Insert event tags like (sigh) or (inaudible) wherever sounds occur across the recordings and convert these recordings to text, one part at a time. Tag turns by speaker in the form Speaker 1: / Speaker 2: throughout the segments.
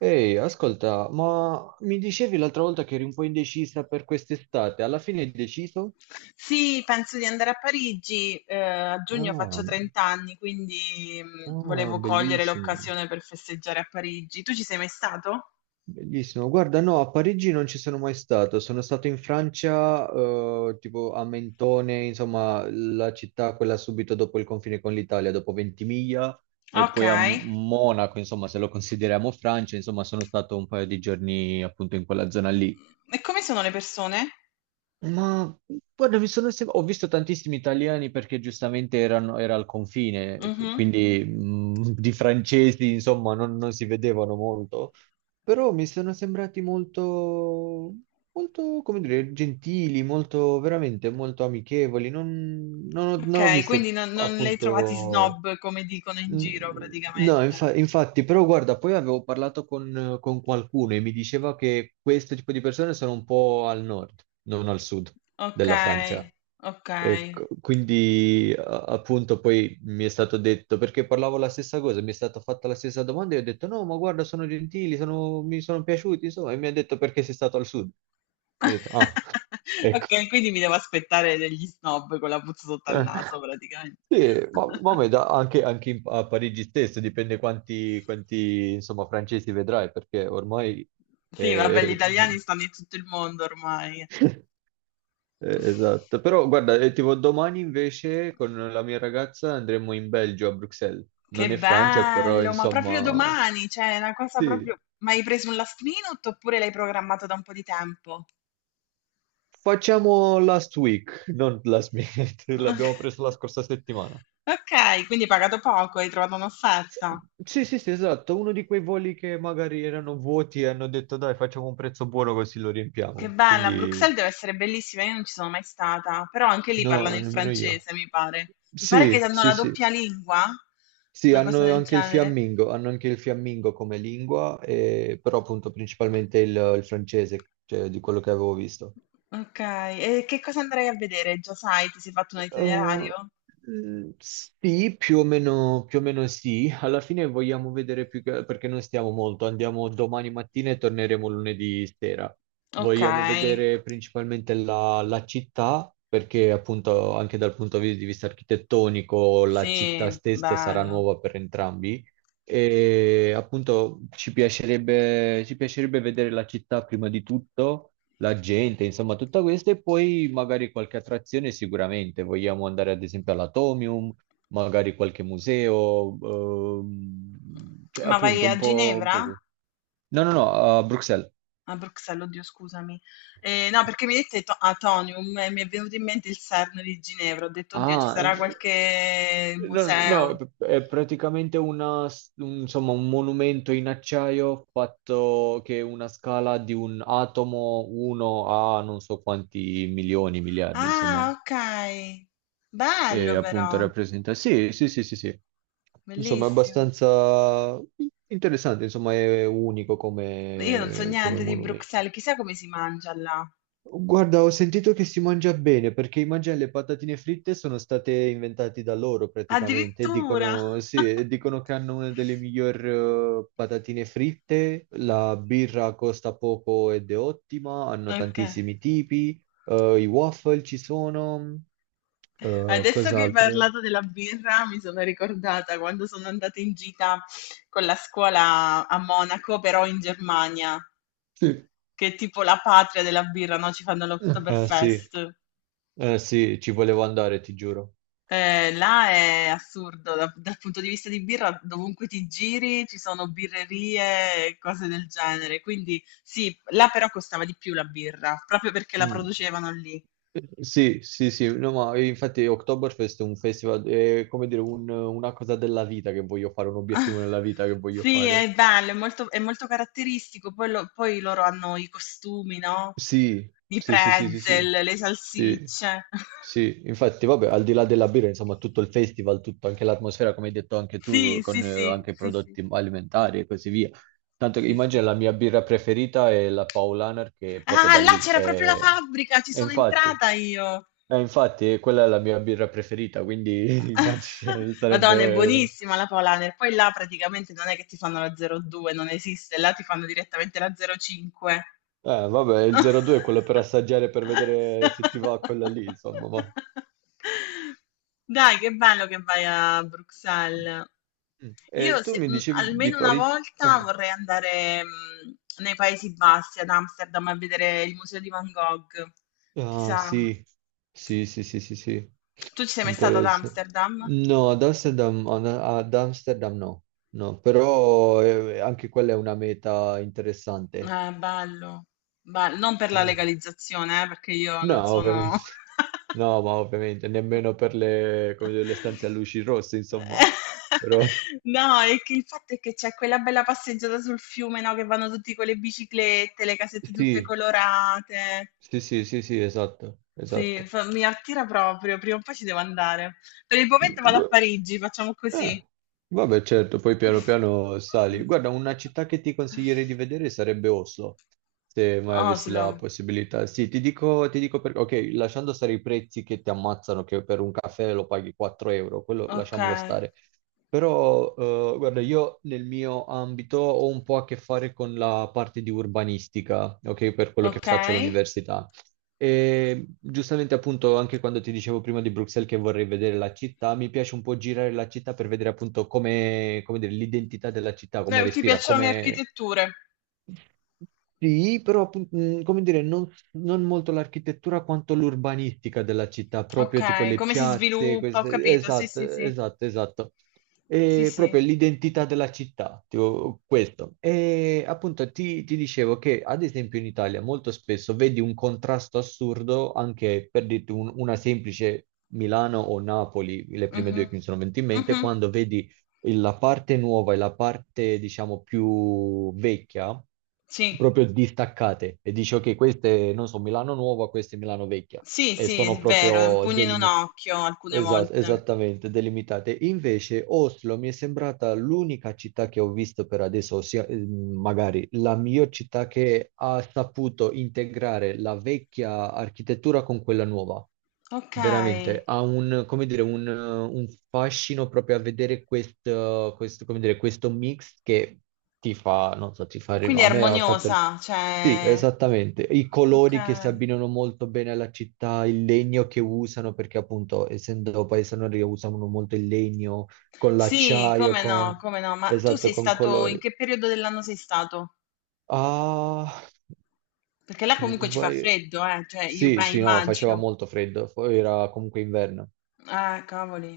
Speaker 1: Ehi, ascolta, ma mi dicevi l'altra volta che eri un po' indecisa per quest'estate, alla fine hai deciso?
Speaker 2: Sì, penso di andare a Parigi, a giugno faccio
Speaker 1: Ah,
Speaker 2: 30 anni, quindi
Speaker 1: ah,
Speaker 2: volevo cogliere
Speaker 1: bellissimo,
Speaker 2: l'occasione per festeggiare a Parigi. Tu ci sei mai stato?
Speaker 1: bellissimo. Guarda, no, a Parigi non ci sono mai stato, sono stato in Francia, tipo a Mentone, insomma, la città quella subito dopo il confine con l'Italia, dopo Ventimiglia, e
Speaker 2: Ok.
Speaker 1: poi a Monaco, insomma, se lo consideriamo Francia, insomma, sono stato un paio di giorni appunto in quella zona lì.
Speaker 2: E come sono le persone?
Speaker 1: Ma guarda, ho visto tantissimi italiani perché giustamente erano, era al confine, cioè,
Speaker 2: Mhm.
Speaker 1: quindi di francesi, insomma, non si vedevano molto, però mi sono sembrati molto, molto, come dire, gentili, molto, veramente molto amichevoli. Non ho
Speaker 2: Ok, quindi
Speaker 1: visto
Speaker 2: non le hai trovati
Speaker 1: appunto.
Speaker 2: snob come dicono in
Speaker 1: Mm,
Speaker 2: giro
Speaker 1: no,
Speaker 2: praticamente.
Speaker 1: infatti, però guarda, poi avevo parlato con qualcuno e mi diceva che questo tipo di persone sono un po' al nord, non al sud
Speaker 2: Ok,
Speaker 1: della Francia.
Speaker 2: ok.
Speaker 1: Ecco, quindi appunto poi mi è stato detto, perché parlavo la stessa cosa, mi è stata fatta la stessa domanda e ho detto no, ma guarda, sono gentili, mi sono piaciuti, insomma, e mi ha detto perché sei stato al sud. Ho detto, ah,
Speaker 2: (laughs)
Speaker 1: ecco.
Speaker 2: Ok, quindi mi devo aspettare degli snob con la puzza sotto al naso praticamente.
Speaker 1: Sì, ma
Speaker 2: (laughs)
Speaker 1: anche, a Parigi stesso dipende quanti, insomma, francesi vedrai, perché ormai.
Speaker 2: Sì, vabbè, gli
Speaker 1: eh, (laughs)
Speaker 2: italiani stanno in tutto il mondo ormai.
Speaker 1: eh, esatto, però guarda, tipo domani invece con la mia ragazza andremo in Belgio, a Bruxelles.
Speaker 2: Che
Speaker 1: Non è Francia, però
Speaker 2: bello, ma proprio
Speaker 1: insomma.
Speaker 2: domani, cioè, è una cosa
Speaker 1: Sì,
Speaker 2: proprio... Ma hai preso un last minute oppure l'hai programmato da un po' di tempo?
Speaker 1: facciamo last week, non last minute, (laughs) l'abbiamo
Speaker 2: (laughs)
Speaker 1: preso la scorsa settimana.
Speaker 2: Ok, quindi hai pagato poco, hai trovato
Speaker 1: Sì,
Speaker 2: un'offerta.
Speaker 1: sì, sì, sì, esatto, uno di quei voli che magari erano vuoti e hanno detto dai, facciamo un prezzo buono così lo
Speaker 2: Che
Speaker 1: riempiamo.
Speaker 2: bella,
Speaker 1: Quindi
Speaker 2: Bruxelles deve essere bellissima, io non ci sono mai stata, però anche lì
Speaker 1: no,
Speaker 2: parlano il
Speaker 1: nemmeno io.
Speaker 2: francese, mi pare. Mi pare che
Speaker 1: Sì,
Speaker 2: hanno
Speaker 1: sì,
Speaker 2: la
Speaker 1: sì.
Speaker 2: doppia lingua,
Speaker 1: Sì,
Speaker 2: una cosa
Speaker 1: hanno
Speaker 2: del
Speaker 1: anche il
Speaker 2: genere.
Speaker 1: fiammingo, hanno anche il fiammingo come lingua, però appunto principalmente il francese, cioè di quello che avevo visto.
Speaker 2: Okay, e che cosa andrai a vedere? Già sai, ti sei fatto un
Speaker 1: Eh,
Speaker 2: itinerario?
Speaker 1: sì, più o meno sì. Alla fine vogliamo vedere più che, perché non stiamo molto. Andiamo domani mattina e torneremo lunedì sera. Vogliamo
Speaker 2: Okay,
Speaker 1: vedere principalmente la città, perché appunto anche dal punto di vista architettonico la città
Speaker 2: sì,
Speaker 1: stessa sarà
Speaker 2: bello.
Speaker 1: nuova per entrambi. E appunto ci piacerebbe vedere la città prima di tutto la gente, insomma, tutta questa e poi magari qualche attrazione sicuramente. Vogliamo andare ad esempio all'Atomium, magari qualche museo, cioè
Speaker 2: Ma vai
Speaker 1: appunto
Speaker 2: a Ginevra?
Speaker 1: No, no, no, a Bruxelles.
Speaker 2: A Bruxelles, oddio scusami. No, perché mi hai detto to Atonium e mi è venuto in mente il CERN di Ginevra. Ho detto: "Oddio, ci sarà qualche
Speaker 1: No, no,
Speaker 2: museo".
Speaker 1: è praticamente una, insomma, un monumento in acciaio fatto che è una scala di un atomo 1 a non so quanti milioni, miliardi, insomma.
Speaker 2: Ah, okay.
Speaker 1: E
Speaker 2: Bello
Speaker 1: appunto
Speaker 2: però,
Speaker 1: rappresenta. Sì, sì, sì, sì, sì. Insomma, è
Speaker 2: bellissimo.
Speaker 1: abbastanza interessante, insomma, è unico
Speaker 2: Io non so
Speaker 1: come
Speaker 2: niente di
Speaker 1: monumento.
Speaker 2: Bruxelles, chissà come si mangia là.
Speaker 1: Guarda, ho sentito che si mangia bene perché i mangiare le patatine fritte sono state inventate da loro praticamente.
Speaker 2: Addirittura!
Speaker 1: Dicono, sì, e
Speaker 2: (laughs)
Speaker 1: dicono che hanno una delle migliori patatine fritte. La birra costa poco ed è ottima. Hanno
Speaker 2: Ok.
Speaker 1: tantissimi tipi. I waffle ci sono.
Speaker 2: Adesso che hai
Speaker 1: Cos'altro?
Speaker 2: parlato della birra, mi sono ricordata quando sono andata in gita con la scuola a Monaco, però in Germania,
Speaker 1: Sì.
Speaker 2: che è tipo la patria della birra, no? Ci fanno
Speaker 1: Eh sì,
Speaker 2: l'Oktoberfest.
Speaker 1: eh sì, ci volevo andare, ti giuro.
Speaker 2: Là è assurdo, dal punto di vista di birra, dovunque ti giri ci sono birrerie e cose del genere. Quindi sì, là però costava di più la birra, proprio perché la
Speaker 1: Mm.
Speaker 2: producevano lì.
Speaker 1: Sì, sì, sì, no, ma infatti Oktoberfest è un festival, è come dire una cosa della vita che voglio fare, un
Speaker 2: (laughs) Ah,
Speaker 1: obiettivo nella vita che voglio
Speaker 2: sì,
Speaker 1: fare.
Speaker 2: è bello, è molto caratteristico. Poi, poi loro hanno i costumi, no?
Speaker 1: Sì,
Speaker 2: I
Speaker 1: sì, sì, sì, sì,
Speaker 2: pretzel,
Speaker 1: sì,
Speaker 2: le
Speaker 1: sì,
Speaker 2: salsicce. (laughs)
Speaker 1: sì. Infatti, vabbè, al di là della birra, insomma, tutto il festival, tutto, anche l'atmosfera, come hai detto anche
Speaker 2: Sì,
Speaker 1: tu,
Speaker 2: sì,
Speaker 1: con
Speaker 2: sì,
Speaker 1: anche i
Speaker 2: sì, sì,
Speaker 1: prodotti alimentari e così via. Tanto che
Speaker 2: sì,
Speaker 1: immagina
Speaker 2: sì.
Speaker 1: la mia birra preferita è la Paulaner, che è proprio
Speaker 2: Ah,
Speaker 1: da
Speaker 2: là
Speaker 1: lì.
Speaker 2: c'era proprio la fabbrica, ci
Speaker 1: E
Speaker 2: sono
Speaker 1: infatti.
Speaker 2: entrata io.
Speaker 1: Infatti, quella è la mia birra preferita, quindi (laughs) immagino
Speaker 2: (laughs) Madonna, è
Speaker 1: sarebbe.
Speaker 2: buonissima la Polaner. Poi là praticamente non è che ti fanno la 02, non esiste, là ti fanno direttamente la 05.
Speaker 1: Vabbè, il
Speaker 2: (laughs)
Speaker 1: 02 è quello per assaggiare, per vedere se ti va quella lì, insomma.
Speaker 2: Dai, che bello che vai a Bruxelles.
Speaker 1: Mm. E
Speaker 2: Io
Speaker 1: tu mi dicevi di
Speaker 2: almeno una
Speaker 1: Parigi.
Speaker 2: volta vorrei andare nei Paesi Bassi, ad Amsterdam, a vedere il museo di Van Gogh. Ti
Speaker 1: Ah, ah,
Speaker 2: sa?
Speaker 1: sì. Sì, sì, sì, sì, sì.
Speaker 2: Tu ci sei mai stata ad
Speaker 1: Interesse.
Speaker 2: Amsterdam?
Speaker 1: No, ad Amsterdam, ad Amsterdam no. No, però anche quella è una meta interessante.
Speaker 2: Bello, bello. Non per la
Speaker 1: Sì.
Speaker 2: legalizzazione, perché io
Speaker 1: No,
Speaker 2: non sono...
Speaker 1: ovviamente.
Speaker 2: (laughs)
Speaker 1: No, ma ovviamente nemmeno per le, come dire, le stanze a luci rosse, insomma.
Speaker 2: (laughs)
Speaker 1: Però (laughs)
Speaker 2: No, è che il fatto è che c'è quella bella passeggiata sul fiume, no, che vanno tutti con le biciclette, le casette tutte
Speaker 1: sì,
Speaker 2: colorate.
Speaker 1: sì, sì, sì, sì, esatto,
Speaker 2: Sì,
Speaker 1: esatto.
Speaker 2: mi attira proprio, prima o poi ci devo andare. Per il
Speaker 1: Mm,
Speaker 2: momento vado a
Speaker 1: gu-
Speaker 2: Parigi, facciamo
Speaker 1: eh,
Speaker 2: così.
Speaker 1: Vabbè, certo, poi piano piano sali.
Speaker 2: (laughs)
Speaker 1: Guarda, una città che ti consiglierei di vedere sarebbe Oslo, se mai avessi
Speaker 2: Oslo,
Speaker 1: la possibilità. Sì, ti dico perché, ok, lasciando stare i prezzi che ti ammazzano, che per un caffè lo paghi 4 euro, quello
Speaker 2: ok,
Speaker 1: lasciamolo stare. Però, guarda, io nel mio ambito ho un po' a che fare con la parte di urbanistica, ok, per quello che
Speaker 2: ok.
Speaker 1: faccio all'università. E giustamente, appunto, anche quando ti dicevo prima di Bruxelles che vorrei vedere la città, mi piace un po' girare la città per vedere appunto come, come dire, l'identità della città, come
Speaker 2: Ti
Speaker 1: respira,
Speaker 2: piacciono le
Speaker 1: come,
Speaker 2: architetture?
Speaker 1: sì, però come dire, non molto l'architettura quanto l'urbanistica della città, proprio tipo
Speaker 2: Ok,
Speaker 1: le
Speaker 2: come si
Speaker 1: piazze,
Speaker 2: sviluppa, ho capito, sì,
Speaker 1: esatto,
Speaker 2: sì, sì,
Speaker 1: esatto, esatto.
Speaker 2: sì,
Speaker 1: E
Speaker 2: sì.
Speaker 1: proprio l'identità della città, tipo questo. E appunto ti dicevo che ad esempio in Italia molto spesso vedi un contrasto assurdo anche per dirti una semplice Milano o Napoli, le prime
Speaker 2: Mhm.
Speaker 1: due che mi sono venute in mente,
Speaker 2: Mhm.
Speaker 1: quando vedi la parte nuova e la parte, diciamo, più vecchia
Speaker 2: Sì.
Speaker 1: proprio distaccate e dici ok, queste non so, Milano Nuova, queste Milano Vecchia
Speaker 2: Sì,
Speaker 1: e
Speaker 2: sì,
Speaker 1: sono
Speaker 2: è vero, è un
Speaker 1: proprio
Speaker 2: pugno in un occhio alcune
Speaker 1: esatto,
Speaker 2: volte.
Speaker 1: esattamente, delimitate. Invece Oslo mi è sembrata l'unica città che ho visto per adesso, ossia magari la miglior città che ha saputo integrare la vecchia architettura con quella nuova. Veramente,
Speaker 2: Okay,
Speaker 1: ha un, come dire, un fascino proprio a vedere questo, come dire, questo mix che ti fa, non so, ti fa,
Speaker 2: quindi è
Speaker 1: a me ha fatto
Speaker 2: armoniosa,
Speaker 1: sì,
Speaker 2: cioè
Speaker 1: esattamente. I colori che si
Speaker 2: okay.
Speaker 1: abbinano molto bene alla città, il legno che usano, perché appunto, essendo paese nordico, usano molto il legno con
Speaker 2: Sì,
Speaker 1: l'acciaio,
Speaker 2: come no,
Speaker 1: con.
Speaker 2: come no. Ma tu
Speaker 1: Esatto,
Speaker 2: sei
Speaker 1: con
Speaker 2: stato in
Speaker 1: colori.
Speaker 2: che periodo dell'anno sei stato?
Speaker 1: Ah,
Speaker 2: Perché là
Speaker 1: se non
Speaker 2: comunque ci fa
Speaker 1: sbaglio.
Speaker 2: freddo, cioè io
Speaker 1: Sì,
Speaker 2: pe
Speaker 1: sì, no, faceva
Speaker 2: immagino.
Speaker 1: molto freddo, poi era comunque inverno,
Speaker 2: Cavoli.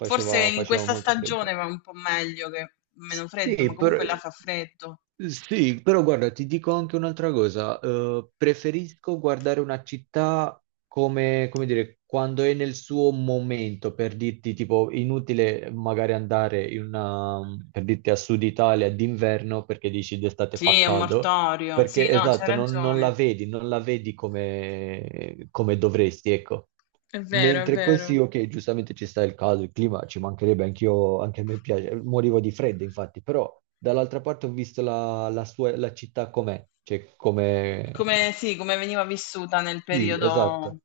Speaker 2: Forse in
Speaker 1: faceva
Speaker 2: questa
Speaker 1: molto
Speaker 2: stagione
Speaker 1: freddo.
Speaker 2: va un po' meglio che meno freddo, ma
Speaker 1: Sì, però.
Speaker 2: comunque là fa freddo.
Speaker 1: Sì, però guarda, ti dico anche un'altra cosa. Preferisco guardare una città come, come dire, quando è nel suo momento, per dirti, tipo, inutile magari andare in una, per dirti a Sud Italia d'inverno perché dici d'estate
Speaker 2: Sì,
Speaker 1: fa
Speaker 2: è un
Speaker 1: caldo,
Speaker 2: mortorio. Sì,
Speaker 1: perché
Speaker 2: no, c'hai
Speaker 1: esatto, non la
Speaker 2: ragione.
Speaker 1: vedi, come, dovresti, ecco.
Speaker 2: È vero, è
Speaker 1: Mentre
Speaker 2: vero.
Speaker 1: così, ok, giustamente ci sta il caldo, il clima, ci mancherebbe, anch'io, anche a me piace, morivo di freddo infatti, però dall'altra parte ho visto la, la sua, la città com'è, cioè come.
Speaker 2: Come, sì, come veniva vissuta nel
Speaker 1: Sì,
Speaker 2: periodo...
Speaker 1: esatto,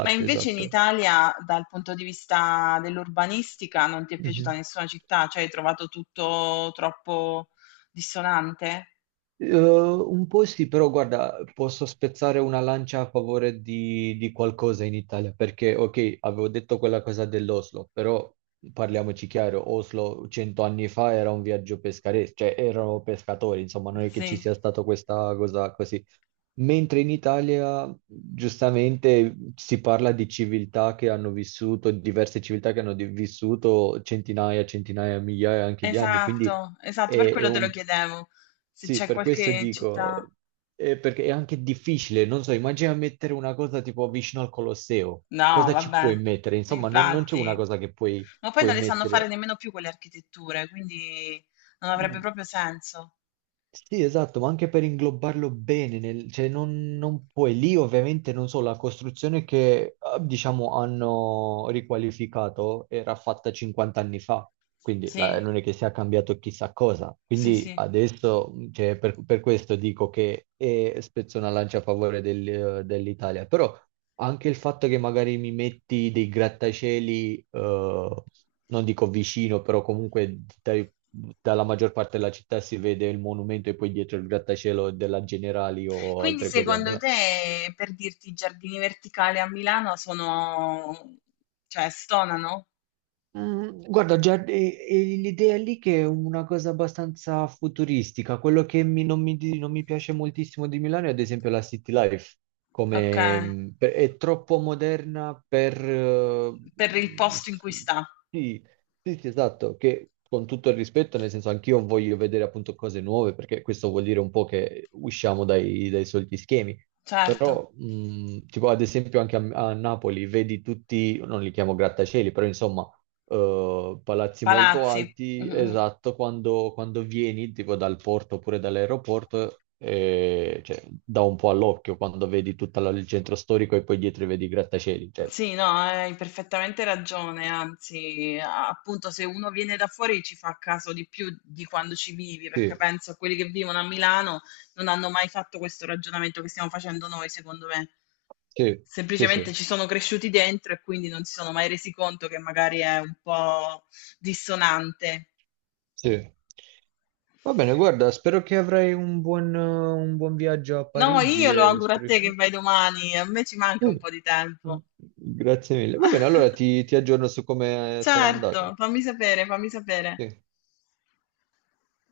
Speaker 2: Ma invece in
Speaker 1: esatto.
Speaker 2: Italia, dal punto di vista dell'urbanistica, non ti è piaciuta
Speaker 1: Mhm.
Speaker 2: nessuna città? Cioè hai trovato tutto troppo dissonante?
Speaker 1: Un po' sì, però guarda, posso spezzare una lancia a favore di qualcosa in Italia, perché ok, avevo detto quella cosa dell'Oslo, però parliamoci chiaro, Oslo 100 anni fa era un viaggio pescaresco, cioè erano pescatori, insomma, non è che ci
Speaker 2: Sì,
Speaker 1: sia stata questa cosa così. Mentre in Italia, giustamente, si parla di civiltà che hanno vissuto, diverse civiltà che hanno vissuto centinaia, centinaia, migliaia anche di anni, quindi
Speaker 2: esatto, esatto, per
Speaker 1: è
Speaker 2: quello te lo
Speaker 1: un
Speaker 2: chiedevo. Se
Speaker 1: sì,
Speaker 2: c'è
Speaker 1: per questo
Speaker 2: qualche città...
Speaker 1: dico, perché è anche difficile, non so, immagina mettere una cosa tipo vicino al Colosseo,
Speaker 2: No,
Speaker 1: cosa ci
Speaker 2: vabbè,
Speaker 1: puoi mettere? Insomma, non c'è una
Speaker 2: infatti.
Speaker 1: cosa che puoi,
Speaker 2: Ma poi
Speaker 1: puoi
Speaker 2: non le sanno fare
Speaker 1: mettere.
Speaker 2: nemmeno più quelle architetture, quindi non avrebbe
Speaker 1: Mm.
Speaker 2: proprio senso.
Speaker 1: Sì, esatto, ma anche per inglobarlo bene, cioè non puoi, lì ovviamente non so, la costruzione che diciamo hanno riqualificato era fatta 50 anni fa, quindi
Speaker 2: Sì,
Speaker 1: non è che sia cambiato chissà cosa,
Speaker 2: sì,
Speaker 1: quindi
Speaker 2: sì.
Speaker 1: adesso cioè, per questo dico che spezzo una lancia a favore dell'Italia, però anche il fatto che magari mi metti dei grattacieli, non dico vicino, però comunque dalla maggior parte della città si vede il monumento e poi dietro il grattacielo della Generali o
Speaker 2: Quindi
Speaker 1: altre cose, a
Speaker 2: secondo
Speaker 1: Milano.
Speaker 2: te, per dirti, i giardini verticali a Milano sono, cioè, stonano?
Speaker 1: Guarda, già l'idea lì che è una cosa abbastanza futuristica, quello che non mi, non mi piace moltissimo di Milano è ad esempio la City Life,
Speaker 2: Ok,
Speaker 1: è troppo moderna per.
Speaker 2: per il
Speaker 1: Mm,
Speaker 2: posto in
Speaker 1: s-
Speaker 2: cui sta,
Speaker 1: sì, sì, sì, esatto, che con tutto il rispetto, nel senso anch'io voglio vedere appunto cose nuove, perché questo vuol dire un po' che usciamo dai soliti schemi.
Speaker 2: certo,
Speaker 1: Però, tipo ad esempio anche a Napoli, vedi tutti, non li chiamo grattacieli, però insomma, palazzi molto
Speaker 2: palazzi. Mm,
Speaker 1: alti,
Speaker 2: mm.
Speaker 1: esatto, quando vieni tipo dal porto oppure dall'aeroporto, cioè, dà un po' all'occhio quando vedi tutto il centro storico e poi dietro vedi i grattacieli. Cioè.
Speaker 2: Sì, no, hai perfettamente ragione, anzi, appunto, se uno viene da fuori ci fa caso di più di quando ci vivi, perché
Speaker 1: Sì,
Speaker 2: penso a quelli che vivono a Milano non hanno mai fatto questo ragionamento che stiamo facendo noi, secondo me.
Speaker 1: sì, sì, sì,
Speaker 2: Semplicemente ci sono cresciuti dentro e quindi non si sono mai resi conto che magari è un po' dissonante.
Speaker 1: sì. Va bene, guarda, spero che avrai un buon viaggio a
Speaker 2: No, io
Speaker 1: Parigi
Speaker 2: lo
Speaker 1: e
Speaker 2: auguro a
Speaker 1: spero
Speaker 2: te che
Speaker 1: che.
Speaker 2: vai domani, a me ci manca un
Speaker 1: (laughs)
Speaker 2: po' di tempo.
Speaker 1: Grazie mille. Va bene, allora
Speaker 2: (laughs)
Speaker 1: ti aggiorno su come sarà andato.
Speaker 2: Certo, fammi sapere, fammi sapere.
Speaker 1: Sì.